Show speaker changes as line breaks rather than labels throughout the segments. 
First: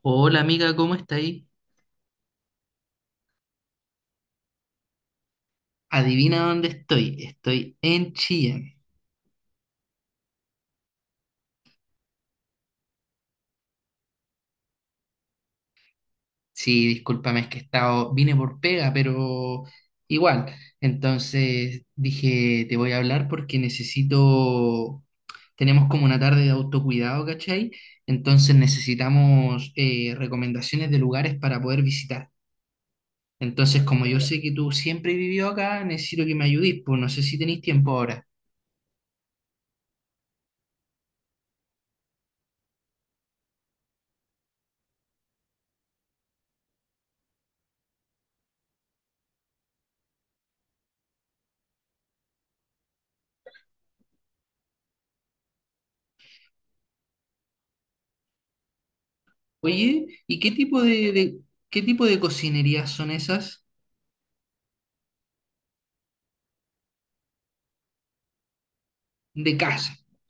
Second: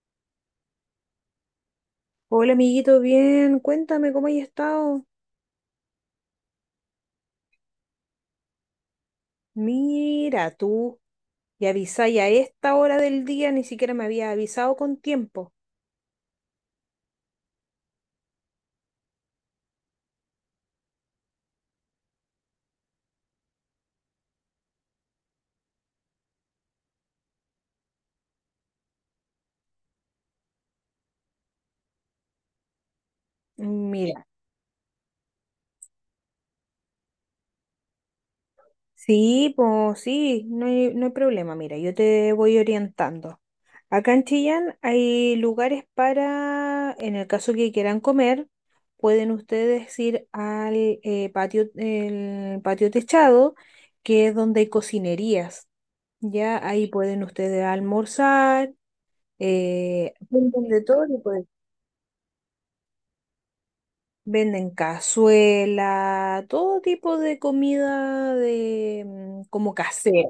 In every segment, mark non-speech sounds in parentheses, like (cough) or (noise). Hola amiga, ¿cómo está ahí?
Hola amiguito, bien, cuéntame cómo has estado.
Adivina dónde estoy. Estoy en Chillán.
Mira, tú y avisáis a esta hora del día, ni siquiera me había avisado con tiempo.
Sí, discúlpame, es que he estado, vine por pega, pero igual. Entonces dije, te voy a hablar porque necesito, tenemos como una tarde de autocuidado, ¿cachai? Entonces necesitamos recomendaciones de lugares para poder visitar. Entonces, como yo
Mira,
sé que tú siempre vivió acá, necesito que me ayudís, pues no sé si tenéis tiempo ahora.
sí, pues sí, no hay problema, mira, yo te voy orientando. Acá en Chillán hay lugares para, en el caso que quieran comer, pueden ustedes ir al patio, el patio techado, que es donde hay cocinerías. Ya ahí pueden ustedes almorzar
Oye, ¿y qué
venden de
tipo
todo tipo de-
qué tipo de cocinerías son esas?
venden cazuela, todo tipo de comida de
De
como
casa,
casera,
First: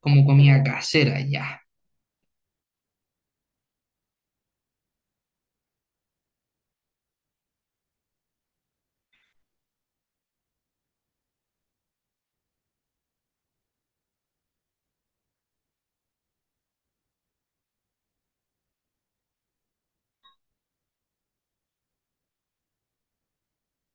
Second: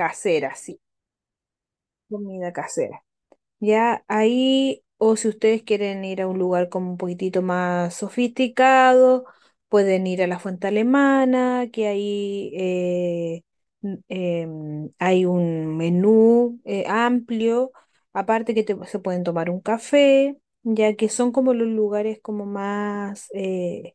como comida
sí,
casera, ya.
comida casera. Ya ahí, o si ustedes quieren ir a un lugar como un poquitito más sofisticado, pueden ir a la Fuente Alemana, que ahí hay un menú amplio, aparte que te- se pueden tomar un café, ya que son como los lugares como más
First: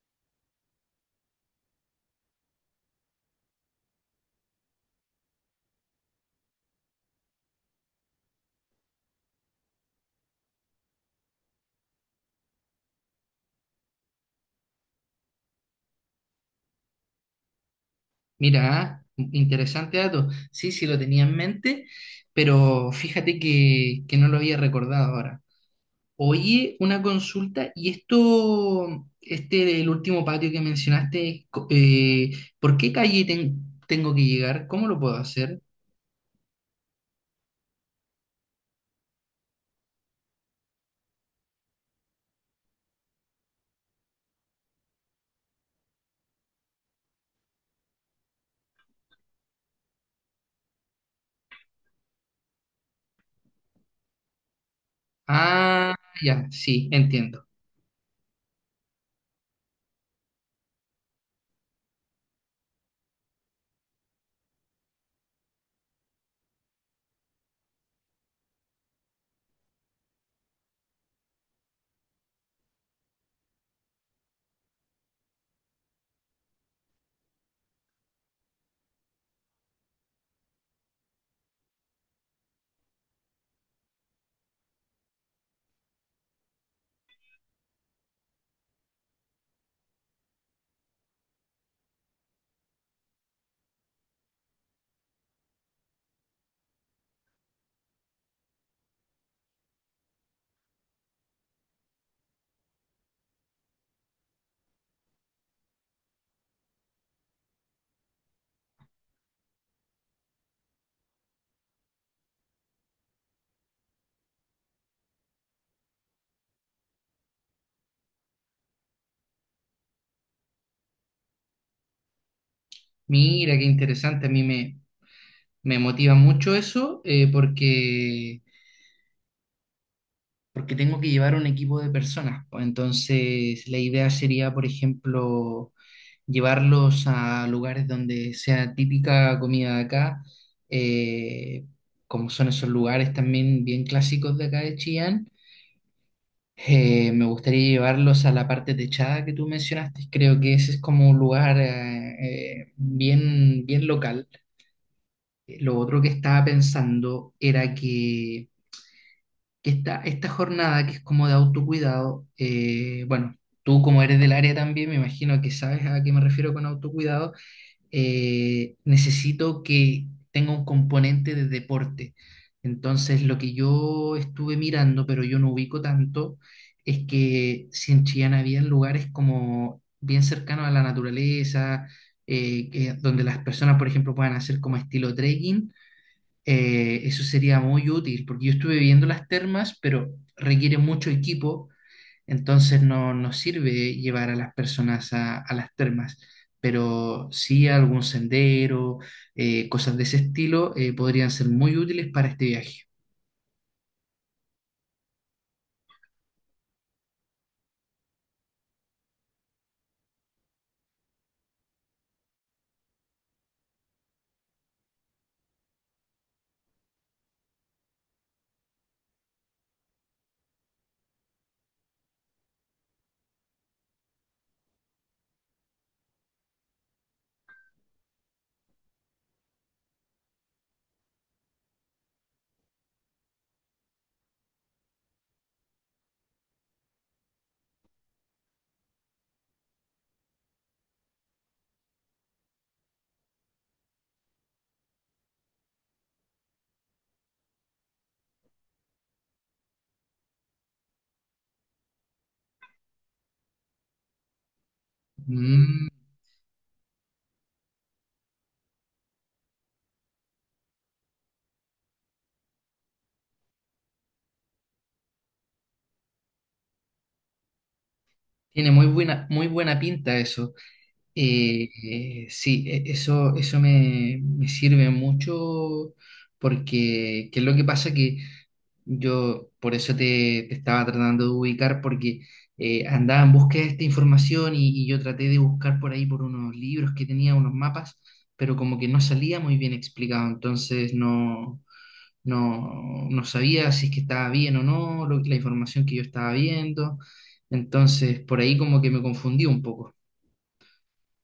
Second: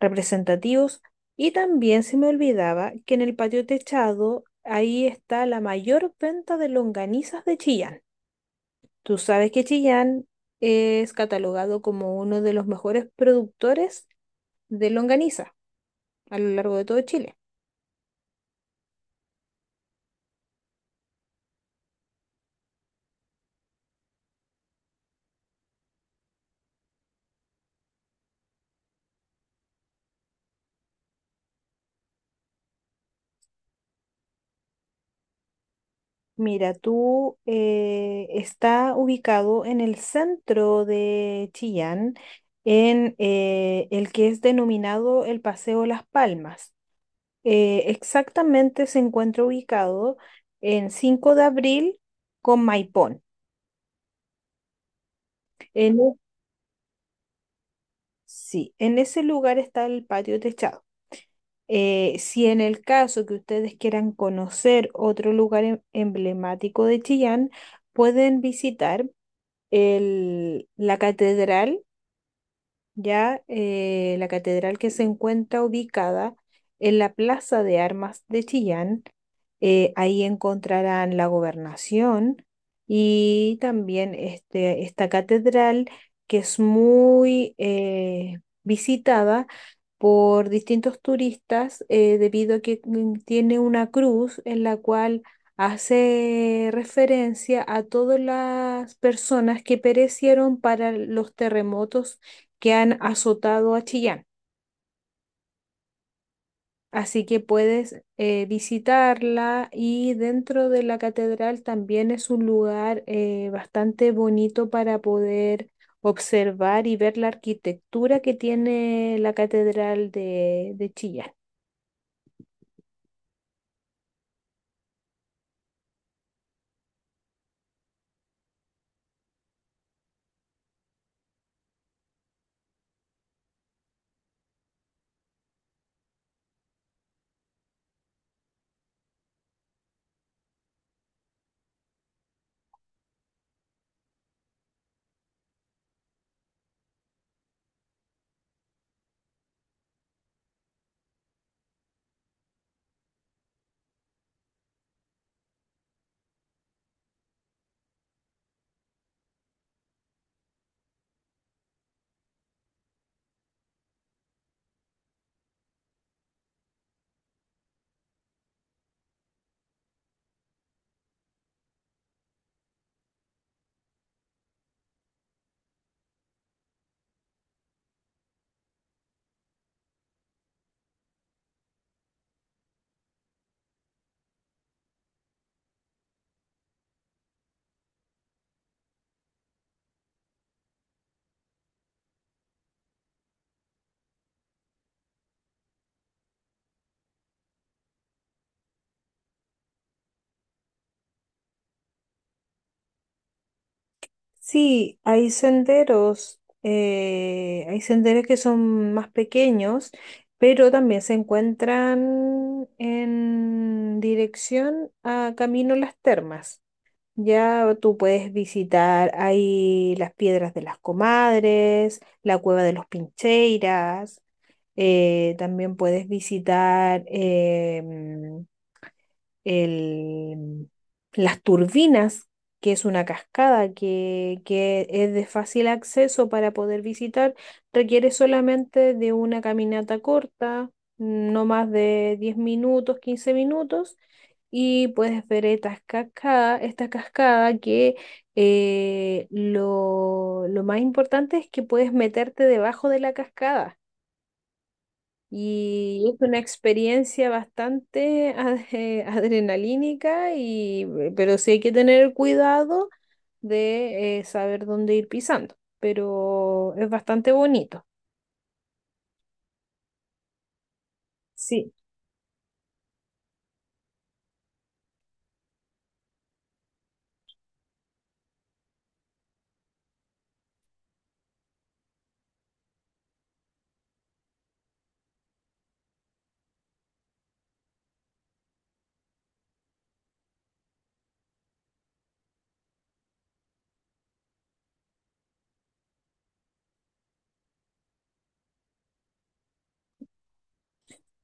representativos. Y también se me olvidaba que en el patio techado, ahí está la mayor venta de longanizas de Chillán. Tú sabes que Chillán es catalogado como uno de los mejores productores de longaniza a lo largo de todo Chile.
Mira, ¿eh? Interesante dato. Sí, sí lo tenía en mente, pero fíjate que no lo había recordado ahora. Oye, una consulta, y esto, este, el último patio que mencionaste, ¿por qué calle tengo que llegar? ¿Cómo lo puedo hacer?
Mira, tú está ubicado en el centro de Chillán, en el que es denominado el Paseo Las Palmas. Exactamente se encuentra ubicado en Cinco de Abril con Maipón.
Ah,
En, e,
ya, sí, entiendo.
sí, en ese lugar está el patio techado. Si en el caso que ustedes quieran conocer otro lugar emblemático de Chillán, pueden visitar la catedral, ya la catedral que se encuentra ubicada en la Plaza de Armas de Chillán, ahí encontrarán la gobernación y también esta catedral que es muy visitada por distintos turistas debido a que tiene una cruz en la cual hace referencia a todas las personas que perecieron para los terremotos que han azotado a Chillán. Así que puedes visitarla, y dentro de la catedral también es un lugar bastante bonito para poder observar y ver la arquitectura que tiene la catedral de Chillán.
Mira, qué interesante, me motiva mucho eso, porque tengo que llevar un equipo de personas, pues. Entonces, la idea sería, por ejemplo, llevarlos a lugares donde sea típica comida de acá, eh, como son esos lugares también bien clásicos de acá de Chillán. Me gustaría llevarlos a la parte techada que tú mencionaste. Creo que ese es como un lugar bien, bien local. Lo otro que estaba pensando era que esta jornada que es como de autocuidado, bueno, tú como eres del área también, me imagino que sabes a qué me refiero con autocuidado, necesito que tenga un componente de deporte. Entonces, lo que yo estuve mirando, pero yo no ubico tanto, es que si en Chillán había lugares como bien cercanos a la naturaleza, donde las personas, por ejemplo, puedan hacer como estilo trekking, eso sería muy útil, porque yo estuve viendo las termas, pero requiere mucho equipo, entonces no nos sirve llevar a las personas a las termas, pero sí algún sendero, cosas de ese estilo, podrían ser muy útiles para este viaje.
Sí, hay senderos que son más pequeños, pero también se encuentran en dirección a Camino Las Termas. Ya tú puedes visitar ahí las piedras de las comadres, la cueva de los Pincheiras, también puedes visitar el- las turbinas, que es una cascada que es de fácil acceso para poder visitar, requiere solamente de una caminata corta, no más de 10 minutos, 15 minutos, y puedes ver esta cascada que lo más importante es que puedes meterte debajo de la cascada.
Mm,
Y es una experiencia bastante (laughs) adrenalínica, y, pero sí hay que tener cuidado de saber dónde ir pisando, pero es bastante bonito.
tiene muy buena pinta eso.
Sí.
Sí, eso, me sirve mucho porque, ¿qué es lo que pasa? Que yo por eso te estaba tratando de ubicar porque andaba en búsqueda de esta información y yo traté de buscar por ahí por unos libros que tenía, unos mapas, pero como que no salía muy bien explicado, entonces no sabía si es que estaba bien o no, la información que yo estaba viendo, entonces por ahí como que me confundí un poco.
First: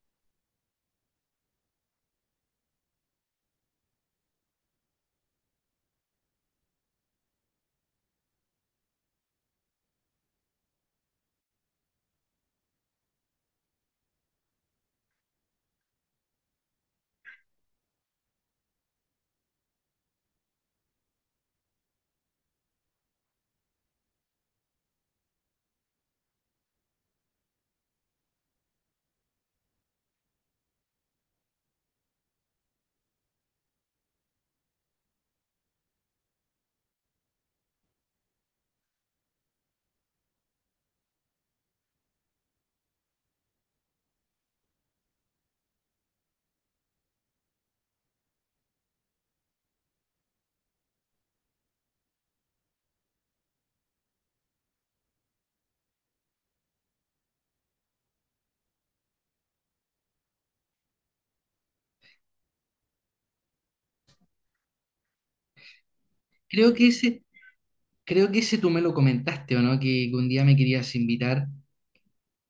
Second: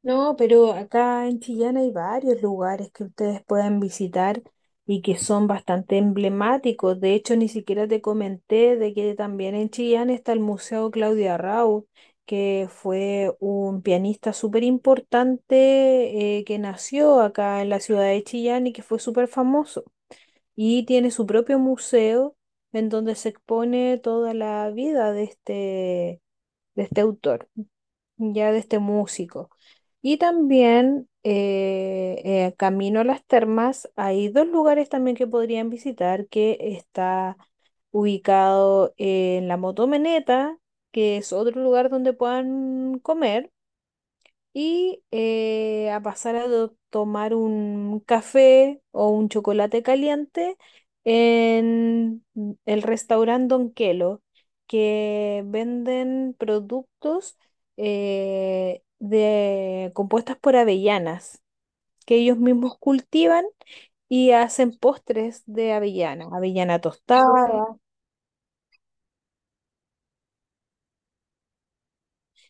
No, pero acá en Chillán hay varios lugares que ustedes pueden visitar y que son bastante emblemáticos. De hecho, ni siquiera te comenté de que también en Chillán está el Museo Claudia Raúl, que fue un pianista súper importante que nació acá en la ciudad de Chillán y que fue súper famoso. Y tiene su propio museo en donde se expone toda la vida de este autor ya de este músico. Y también camino a las termas, hay 2 lugares también que podrían visitar, que está ubicado en la Motomeneta, que es otro lugar donde puedan comer y a pasar a tomar un café o un chocolate caliente en el restaurante Don Quelo, que venden productos compuestas por avellanas, que ellos mismos cultivan y hacen postres de avellana,
Creo
avellana
que ese
tostada,
Creo que ese tú me lo comentaste, ¿o no? Que un día me querías invitar.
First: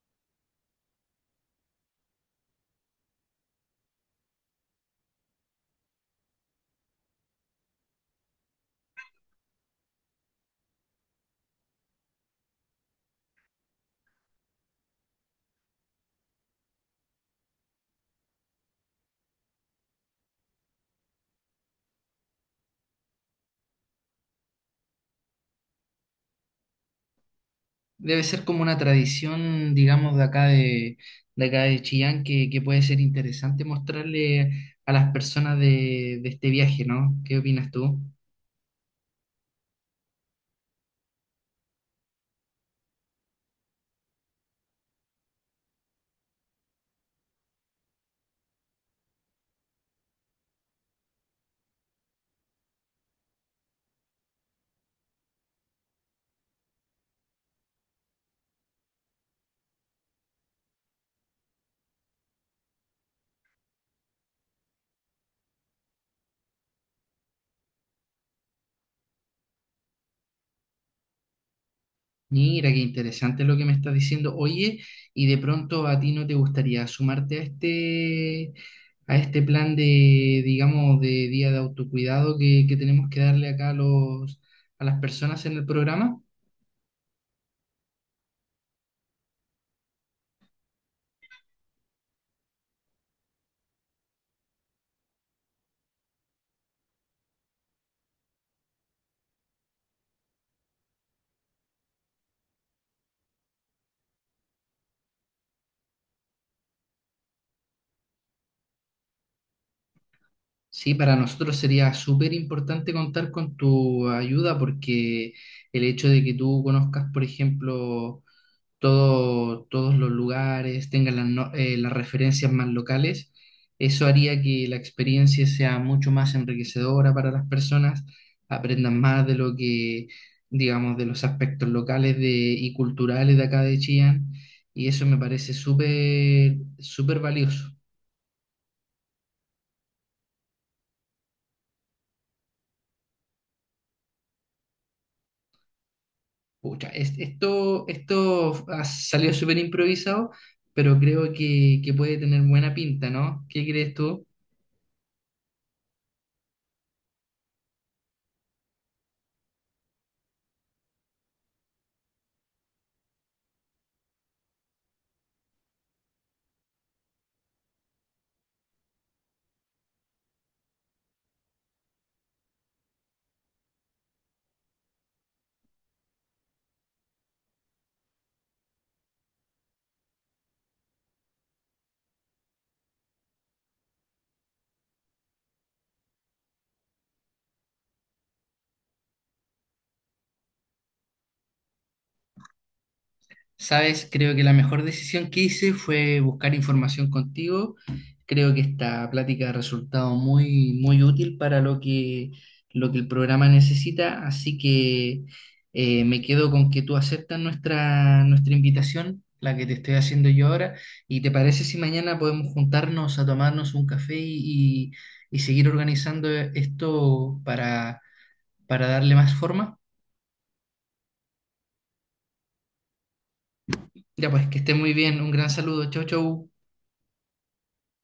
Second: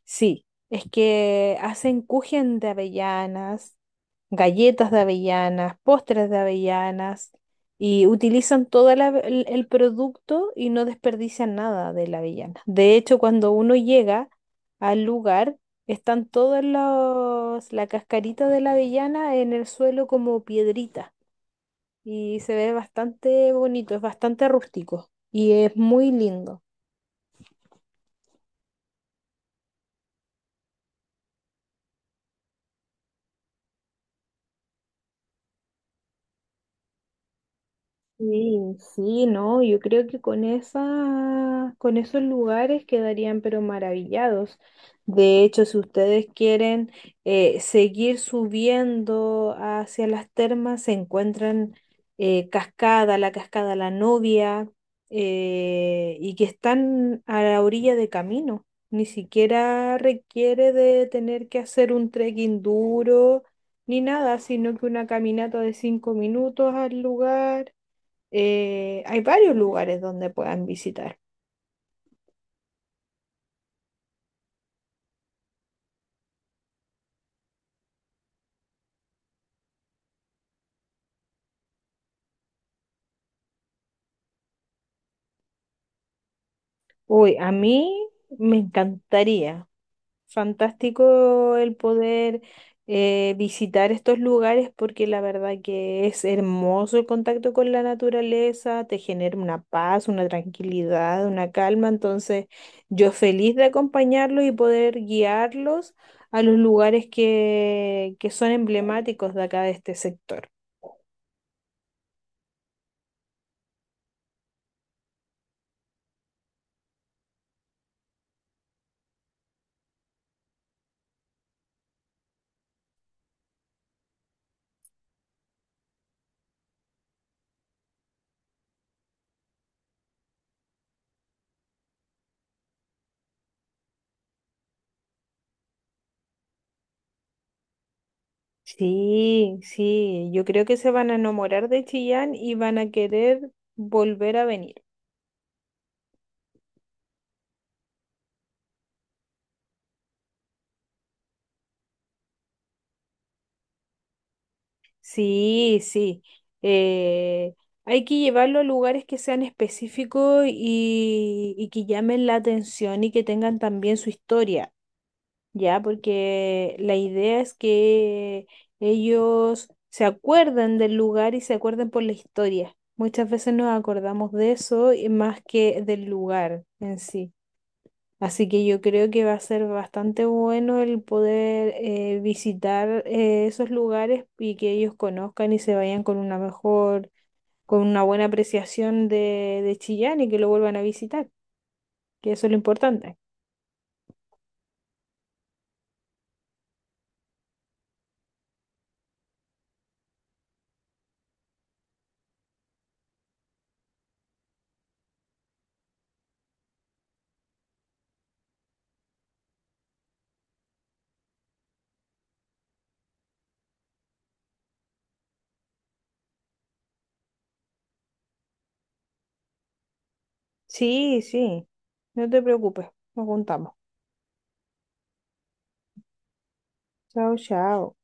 sí. Es que hacen kuchen de avellanas, galletas de avellanas, postres de avellanas y utilizan todo el producto y no desperdician nada de la avellana. De hecho, cuando uno llega al lugar, están todos la cascarita de la avellana en el suelo como piedrita y se ve bastante bonito, es bastante rústico y es muy lindo.
Debe ser como una tradición, digamos, de acá de Chillán, que puede ser interesante mostrarle a las personas de este viaje, ¿no? ¿Qué opinas tú?
Sí, sí, no, yo creo que con esos lugares quedarían pero maravillados. De hecho, si ustedes quieren seguir subiendo hacia las termas, se encuentran la Cascada La Novia, y que están a la orilla de camino. Ni siquiera requiere de tener que hacer un trekking duro ni nada, sino que una caminata de 5 minutos al lugar, hay varios lugares donde puedan visitar.
Mira, qué interesante lo que me estás diciendo. Oye, y de pronto a ti no te gustaría sumarte a este plan de, digamos, de día de autocuidado que tenemos que darle acá a los, a las personas en el programa.
Uy, a mí me encantaría. Fantástico el poder visitar estos lugares porque la verdad que es hermoso el contacto con la naturaleza, te genera una paz, una tranquilidad, una calma. Entonces, yo feliz de acompañarlos y poder guiarlos a los lugares que son emblemáticos de acá de este sector.
Sí, para nosotros sería súper importante contar con tu ayuda porque el hecho de que tú conozcas, por ejemplo, todos los lugares, tengas las, las referencias más locales, eso haría que la experiencia sea mucho más enriquecedora para las personas, aprendan más de lo que, digamos, de los aspectos locales y culturales de acá de Chillán, y eso me parece súper, súper valioso.
Sí, sí, yo creo que se van a enamorar de Chillán y van a querer volver a venir.
Pucha, esto, esto ha salido súper improvisado, pero creo que puede tener buena pinta, ¿no? ¿Qué crees tú?
Sí, sí. eh, Hay que llevarlo a lugares que sean específicos y que llamen la atención y que tengan también su historia, ¿ya? Porque la idea es que ellos se acuerden del lugar y se acuerden por la historia. Muchas veces nos acordamos de eso y más que del lugar en sí. Así que yo creo que va a ser bastante bueno el poder visitar esos lugares y que ellos conozcan y se vayan con una con una buena apreciación de Chillán y que lo vuelvan a visitar, que eso es lo importante.
Sabes, creo que la mejor decisión que hice fue buscar información contigo. Creo que esta plática ha resultado muy, muy útil para lo que el programa necesita, así que me quedo con que tú aceptas nuestra, nuestra invitación, la que te estoy haciendo yo ahora, y te parece si mañana podemos juntarnos a tomarnos un café y seguir organizando esto para darle más forma.
Sí, sí, no te preocupes, nos juntamos.
Ya pues, que esté muy bien, un gran saludo, chau, chau.
Chao, chao.